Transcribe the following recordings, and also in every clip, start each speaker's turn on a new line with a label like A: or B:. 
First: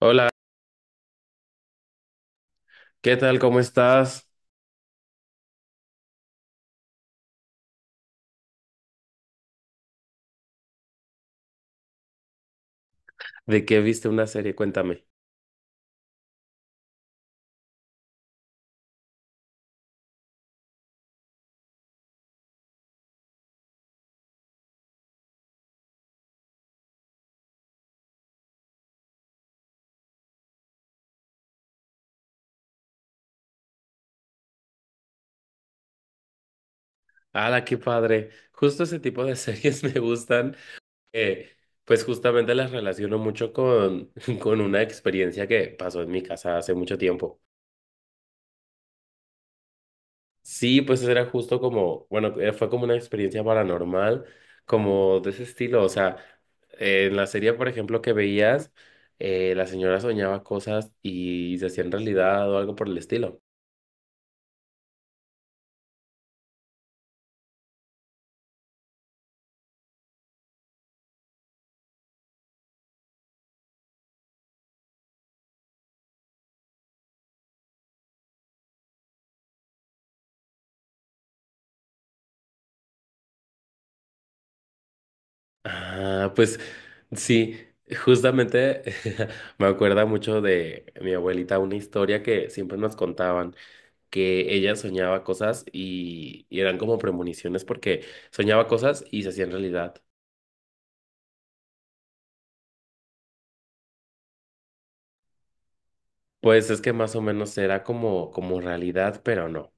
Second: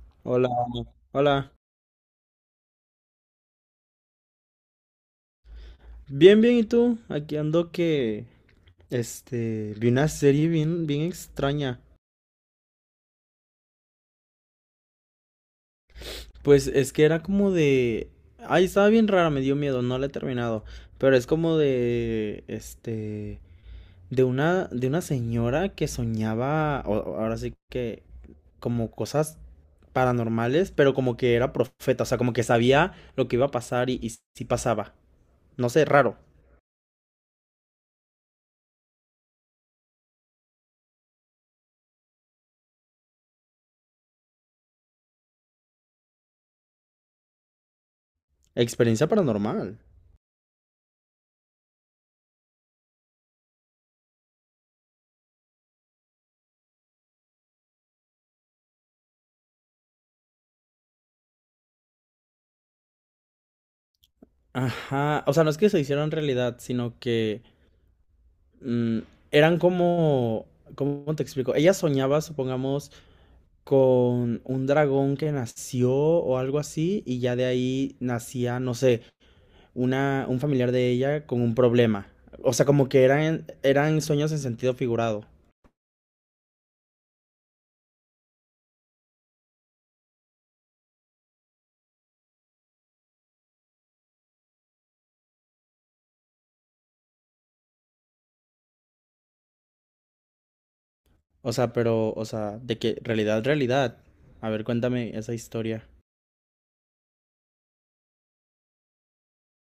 A: Hola,
B: Hola, hola.
A: ¿qué tal? ¿Cómo estás?
B: Bien, bien, ¿y tú? Aquí ando que, vi una serie bien extraña.
A: ¿De qué viste una serie? Cuéntame.
B: Pues es que era como Ay, estaba bien rara, me dio miedo, no la he terminado. Pero es como de, de una señora que soñaba, ahora sí que, como cosas paranormales, pero como que era profeta, o sea, como que sabía lo que iba a pasar y si pasaba. No sé, raro.
A: ¡Hala, qué padre! Justo ese tipo de series me gustan. eh, pues justamente las relaciono mucho con una experiencia que pasó en mi casa hace mucho tiempo.
B: Experiencia paranormal.
A: Sí, pues era justo como, bueno, fue como una experiencia paranormal, como de ese estilo. O sea, en la serie, por ejemplo, que veías, la señora soñaba cosas y se hacían realidad o algo por el estilo.
B: Ajá, o sea, no es que se hicieron realidad, sino que mm, eran como, ¿cómo te explico? Ella soñaba, supongamos, con un dragón que nació o algo así, y ya de ahí nacía, no sé, un familiar de ella con un problema. O sea, como que eran sueños en sentido figurado.
A: Ah, pues sí, justamente me acuerda mucho de mi abuelita, una historia que siempre nos contaban, que ella soñaba cosas y eran como premoniciones porque soñaba cosas y se hacían realidad.
B: O sea, pero, o sea, de que realidad, realidad. A ver, cuéntame esa historia.
A: Pues es que más o menos era como, como realidad, pero no.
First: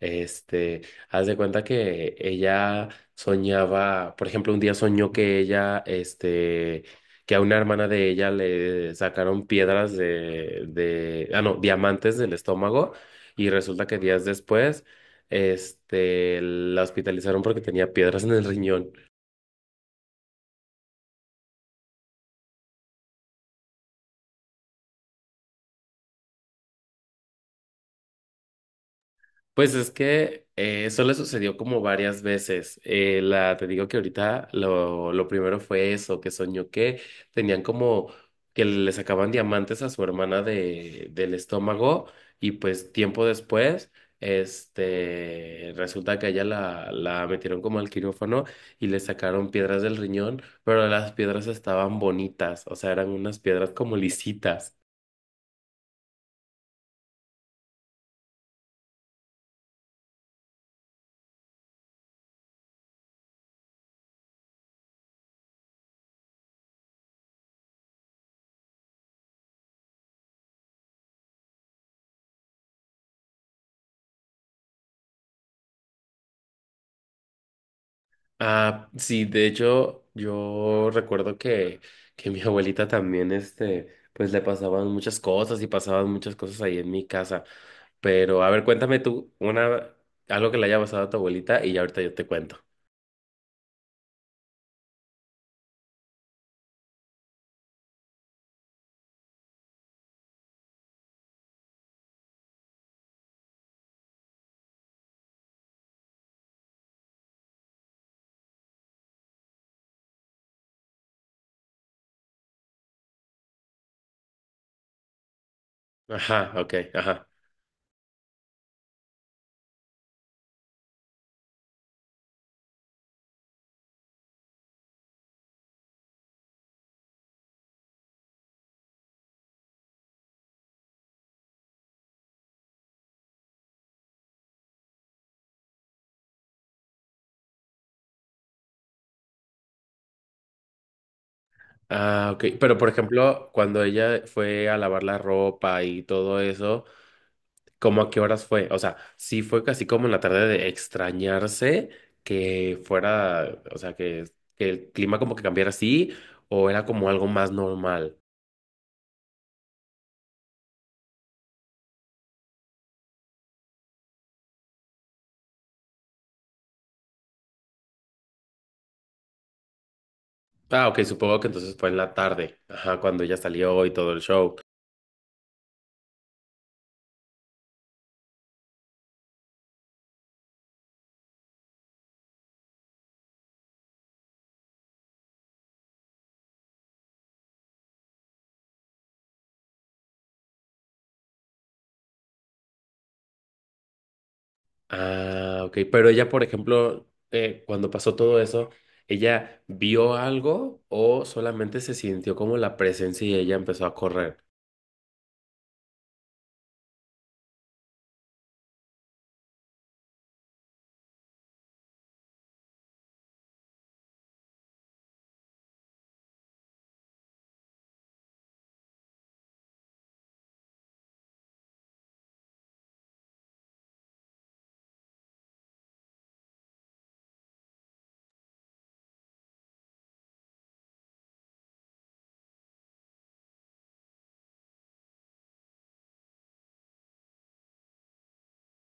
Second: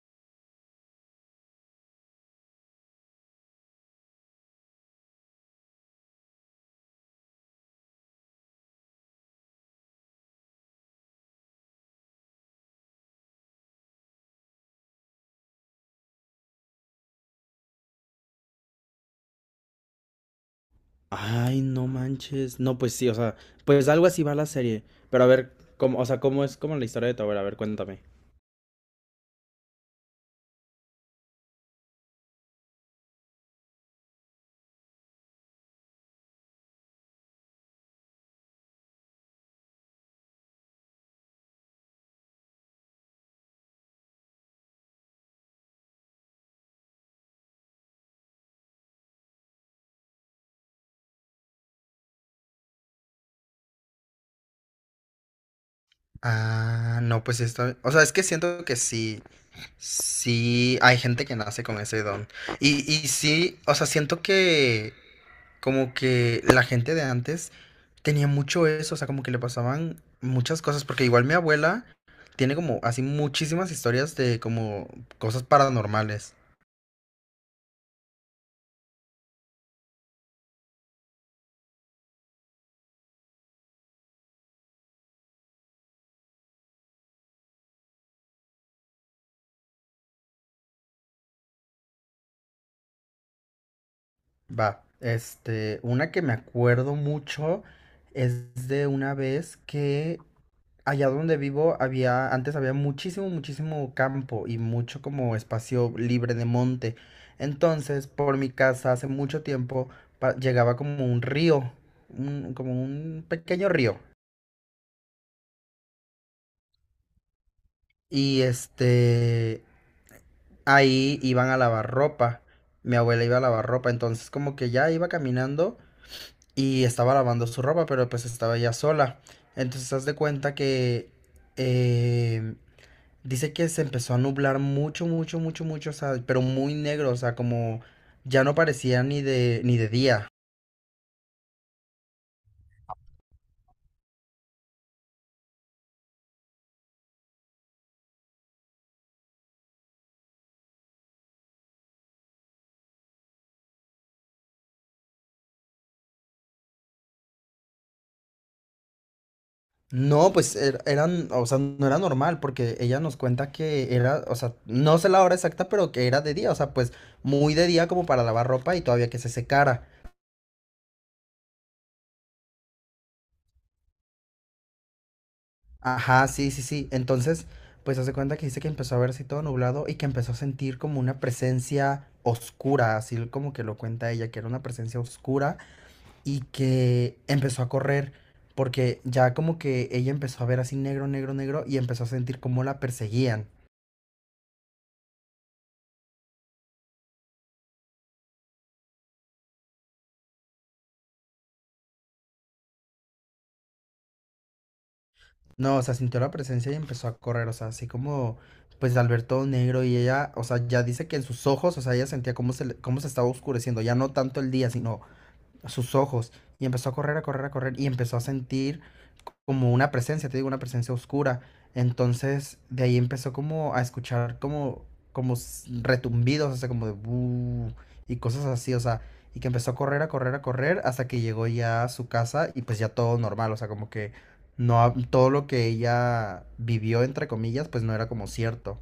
A: Este, haz de cuenta que ella soñaba, por ejemplo, un día soñó que ella, este, que a una hermana de ella le sacaron piedras de, ah, no, diamantes del estómago y resulta que días después, este, la hospitalizaron porque tenía piedras en el riñón.
B: Ay, no manches. No, pues sí, o sea, pues algo así va la serie. Pero a ver, cómo, o sea, cómo es como la historia de tu abuela, a ver, cuéntame.
A: Pues es que eso le sucedió como varias veces. Te digo que ahorita lo primero fue eso, que soñó que tenían como que le sacaban diamantes a su hermana del estómago y pues tiempo después, este, resulta que a ella la metieron como al quirófano y le sacaron piedras del riñón, pero las piedras estaban bonitas, o sea, eran unas piedras como lisitas.
B: Ah, no, pues esto, o sea, es que siento que sí, sí, hay gente que nace con ese don. Y sí, o sea, siento que como que la gente de antes tenía mucho eso, o sea, como que le pasaban muchas cosas, porque igual mi abuela tiene como así muchísimas historias de como cosas paranormales.
A: Ah, sí, de hecho, que mi abuelita también, este, pues le pasaban muchas cosas y pasaban muchas cosas ahí en mi casa. Pero, a ver, cuéntame tú una, algo que le haya pasado a tu abuelita y ya ahorita yo te cuento.
B: Va, este, una que me acuerdo mucho es de una vez que allá donde vivo había, antes había muchísimo campo y mucho como espacio monte. En mi campo pa- va como un río, como un pequeño río.
A: Ajá, ok, ajá.
B: Y este, ahí iban a lavar ropa. Mi abuela iba a lavar ropa, entonces como que ya iba caminando y estaba lavando su ropa, pero pues estaba ya sola. Entonces haz de cuenta que... em, Dice que se empezó a nublar mucho, o sea, pero muy negro, o sea, como ya no parecía ni ni de día.
A: Ah, ok. Pero, por ejemplo, cuando ella fue a lavar la ropa y todo eso, ¿cómo a qué horas fue? O sea, sí fue casi como en la tarde de extrañarse que fuera, o sea, que el clima como que cambiara así o era como algo más normal.
B: No, pues eran, o sea, no era normal, porque ella nos cuenta que era, o sea, no sé la hora exacta, pero que era de día, o sea, pues muy de día como para lavar ropa y todavía que se secara.
A: Ah, ok, supongo que entonces fue en la tarde, ajá, cuando ella salió y todo el show.
B: Ajá, sí, sí, sí. Entonces, pues hace cuenta que dice que empezó a verse todo nublado y que empezó a sentir como una presencia oscura, así como que lo cuenta ella, que era una presencia oscura y que empezó a correr porque ya como que ella empezó a ver así negro y empezó a sentir como la perseguían.
A: Ah, ok, pero ella, por ejemplo, cuando pasó todo eso, ¿ella vio algo o solamente se sintió como la presencia y ella empezó a correr?
B: No, o sea, sintió la presencia y empezó a correr, o sea, así como pues al ver todo negro y ella, o sea, ya dice que en sus ojos, o sea, ella sentía cómo se estaba oscureciendo, ya no tanto el día, sino a sus ojos y empezó a correr y empezó a sentir como una presencia, te digo, una presencia oscura. Entonces, de ahí empezó como a escuchar como, como retumbidos, o sea, como de "bu", y cosas así, o sea, y que empezó a correr hasta que llegó ya a su casa y pues ya todo normal, o sea, como que no, todo lo que ella vivió, entre comillas, pues no era como cierto.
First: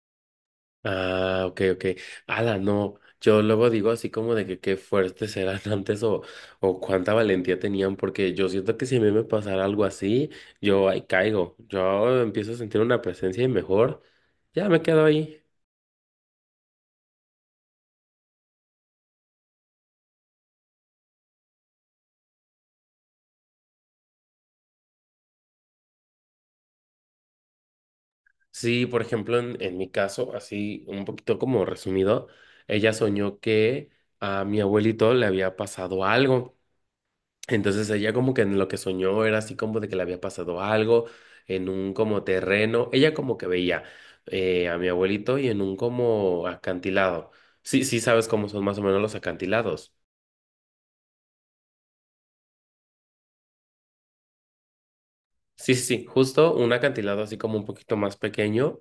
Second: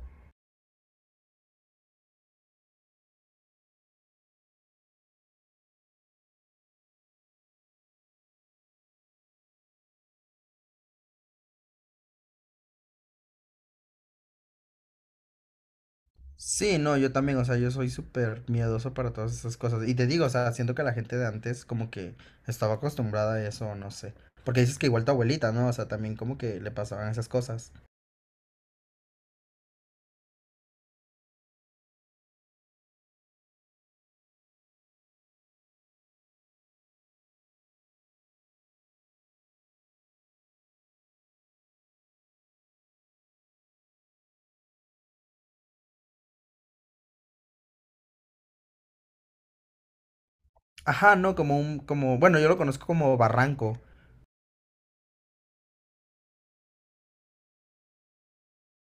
A: Ah, ok, ok. Ala, no. Yo luego digo así como de que qué fuertes eran antes o cuánta valentía tenían, porque yo siento que si a mí me pasara algo así, yo ahí caigo. Yo empiezo a sentir una presencia y mejor ya me quedo ahí.
B: Sí, no, yo también, o sea, yo soy súper miedoso para todas esas cosas. Y te digo, o sea, siento que la gente de antes como que estaba acostumbrada a eso, no sé. Porque dices que igual tu abuelita, ¿no? O sea, también como que le pasaban esas cosas.
A: Sí, por ejemplo, en mi caso, así un poquito como resumido, ella soñó que a mi abuelito le había pasado algo. Entonces ella como que en lo que soñó era así como de que le había pasado algo en un como terreno. Ella como que veía a mi abuelito y en un como acantilado. Sí, sí sabes cómo son más o menos los acantilados.
B: Ajá, no, como un, como, bueno, yo lo conozco como barranco.
A: Sí, sí, sí, justo un acantilado así como un poquito más pequeño.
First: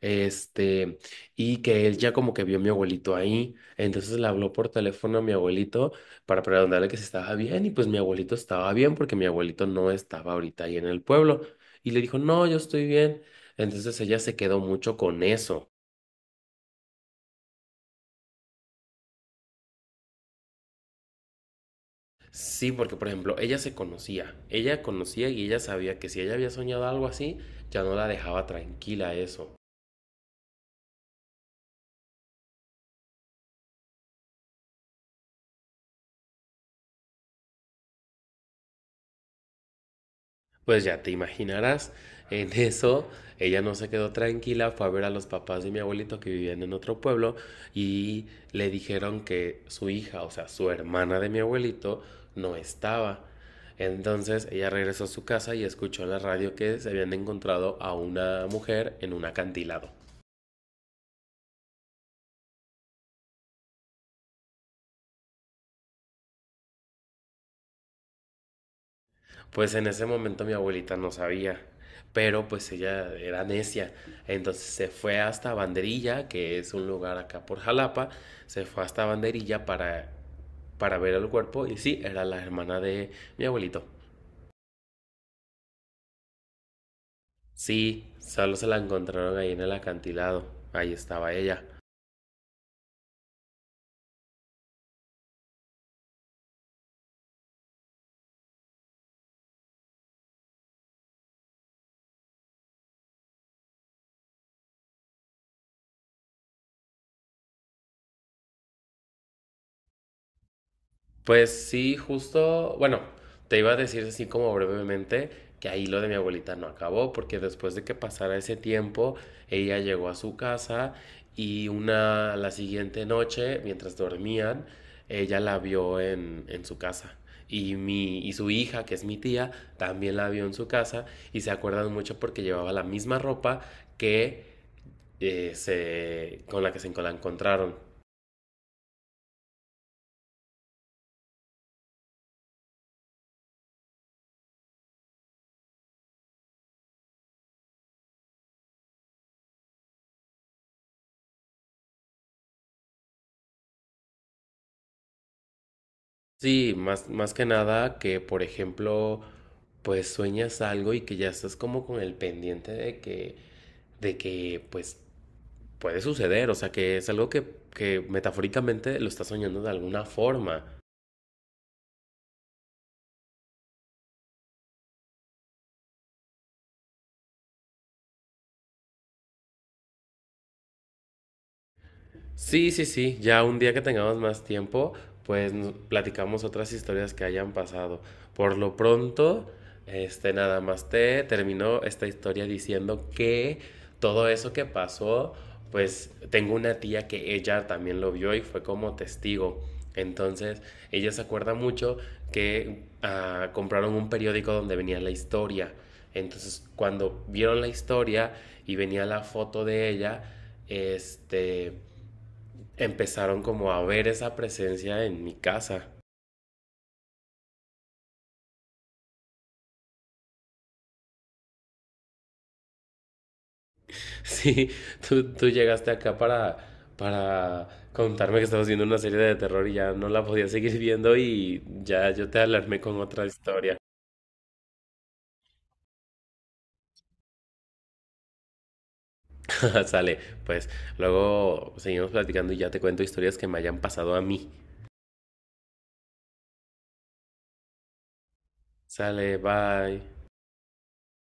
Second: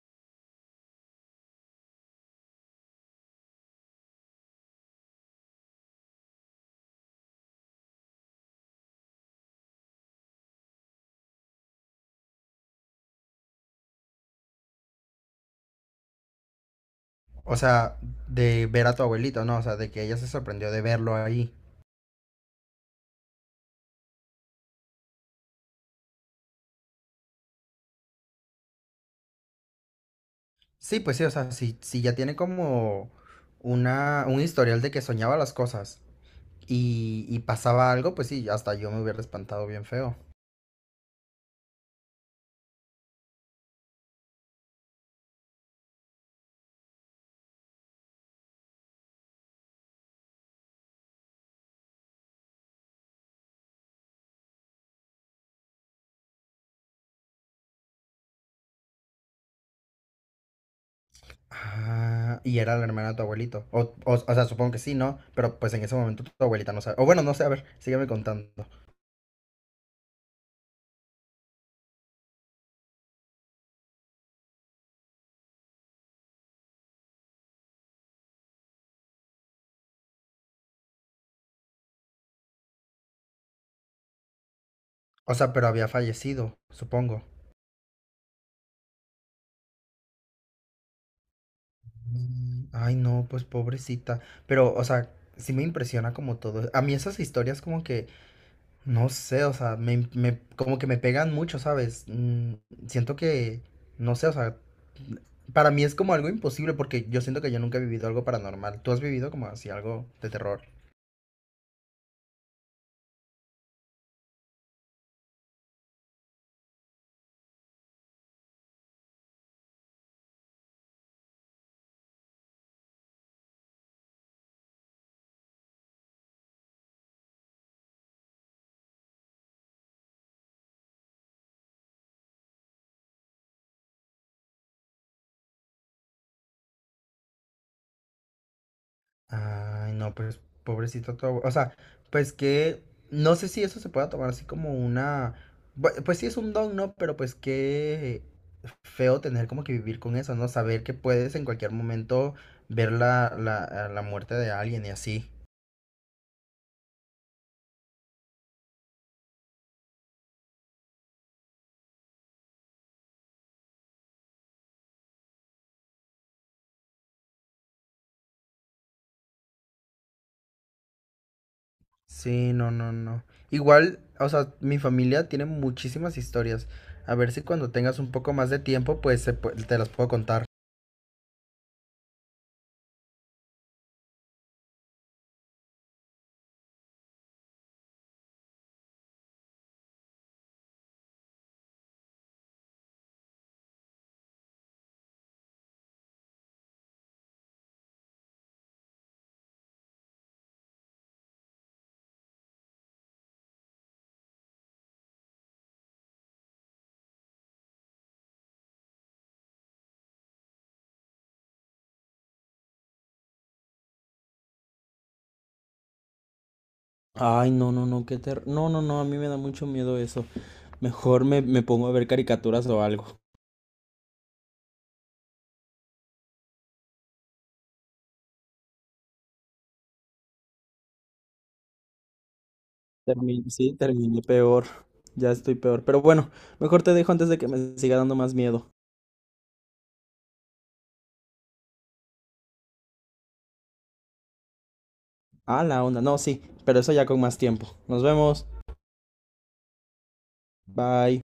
A: Este, y que él ya como que vio a mi abuelito ahí, entonces le habló por teléfono a mi abuelito para preguntarle que si estaba bien y pues mi abuelito estaba bien porque mi abuelito no estaba ahorita ahí en el pueblo y le dijo, no, yo estoy bien. Entonces ella se quedó mucho con eso.
B: O sea, de ver a tu abuelito, ¿no? O sea, de que ella se sorprendió de verlo ahí.
A: Sí, porque por ejemplo, ella se conocía, ella conocía y ella sabía que si ella había soñado algo así, ya no la dejaba tranquila eso.
B: Sí, pues sí, o sea, si ya tiene como una, un historial de que soñaba las cosas y pasaba algo, pues sí, hasta yo me hubiera espantado bien feo.
A: Pues ya te imaginarás, en eso ella no se quedó tranquila, fue a ver a los papás de mi abuelito que vivían en otro pueblo y le dijeron que su hija, o sea, su hermana de mi abuelito, no estaba. Entonces ella regresó a su casa y escuchó en la radio que se habían encontrado a una mujer en un acantilado.
B: Ah, y era la hermana de tu abuelito. O sea, supongo que sí, ¿no? Pero pues en ese momento tu abuelita no sabe. O bueno, no sé, a ver, sígueme contando.
A: Pues en ese momento mi abuelita no sabía, pero pues ella era necia. Entonces se fue hasta Banderilla, que es un lugar acá por Jalapa, se fue hasta Banderilla para ver el cuerpo y sí, era la hermana de mi abuelito.
B: O sea, pero había fallecido, supongo.
A: Sí, solo se la encontraron ahí en el acantilado, ahí estaba ella.
B: Mm, ay, no, pues pobrecita. Pero, o sea, sí me impresiona como todo. A mí esas historias como que, no sé, o sea, como que me pegan mucho, ¿sabes? Mm, siento que, no sé, o sea, para mí es como algo imposible porque yo siento que yo nunca he vivido algo paranormal. ¿Tú has vivido como así algo de terror?
A: Pues sí, justo, bueno, te iba a decir así como brevemente que ahí lo de mi abuelita no acabó, porque después de que pasara ese tiempo, ella llegó a su casa y la siguiente noche, mientras dormían, ella la vio en su casa. Y su hija, que es mi tía, también la vio en su casa y se acuerdan mucho porque llevaba la misma ropa que con la que se la encontraron.
B: Ay, no, pues pobrecito tu abuelo. O sea, pues que no sé si eso se pueda tomar así como una. Pues sí es un don, ¿no? Pero pues qué feo tener como que vivir con eso, ¿no? Saber que puedes en cualquier momento ver a la muerte de alguien y así.
A: Sí, más, más que nada que, por ejemplo, pues sueñas algo y que ya estás como con el pendiente de pues puede suceder, o sea, que es algo que metafóricamente lo estás soñando de alguna forma.
B: Sí, no, no, no. Igual, o sea, mi familia tiene muchísimas historias. A ver si cuando tengas un poco más de tiempo, pues te las puedo contar.
A: Sí, sí, sí, ya un día que tengamos más tiempo, pues nos platicamos otras historias que hayan pasado. Por lo pronto, este nada más te terminó esta historia diciendo que todo eso que pasó, pues tengo una tía que ella también lo vio y fue como testigo. Entonces, ella se acuerda mucho que compraron un periódico donde venía la historia. Entonces, cuando vieron la historia y venía la foto de ella, este empezaron como a ver esa presencia en mi casa.
B: Ay, no, no, no, qué no, no, no, a mí me da mucho miedo eso. Me pongo a ver caricaturas o algo.
A: Sí, tú llegaste acá para contarme que estabas viendo una serie de terror y ya no la podía seguir viendo y ya yo te alarmé con otra historia.
B: Sí, terminé peor. Ya estoy peor. Pero bueno, mejor te dejo antes de que me siga dando más miedo.
A: Sale, pues luego seguimos platicando y ya te cuento historias que me hayan pasado a mí.
B: Ah, la onda. No, sí, pero eso ya con más tiempo. Nos vemos.
A: Sale, bye.
B: Bye.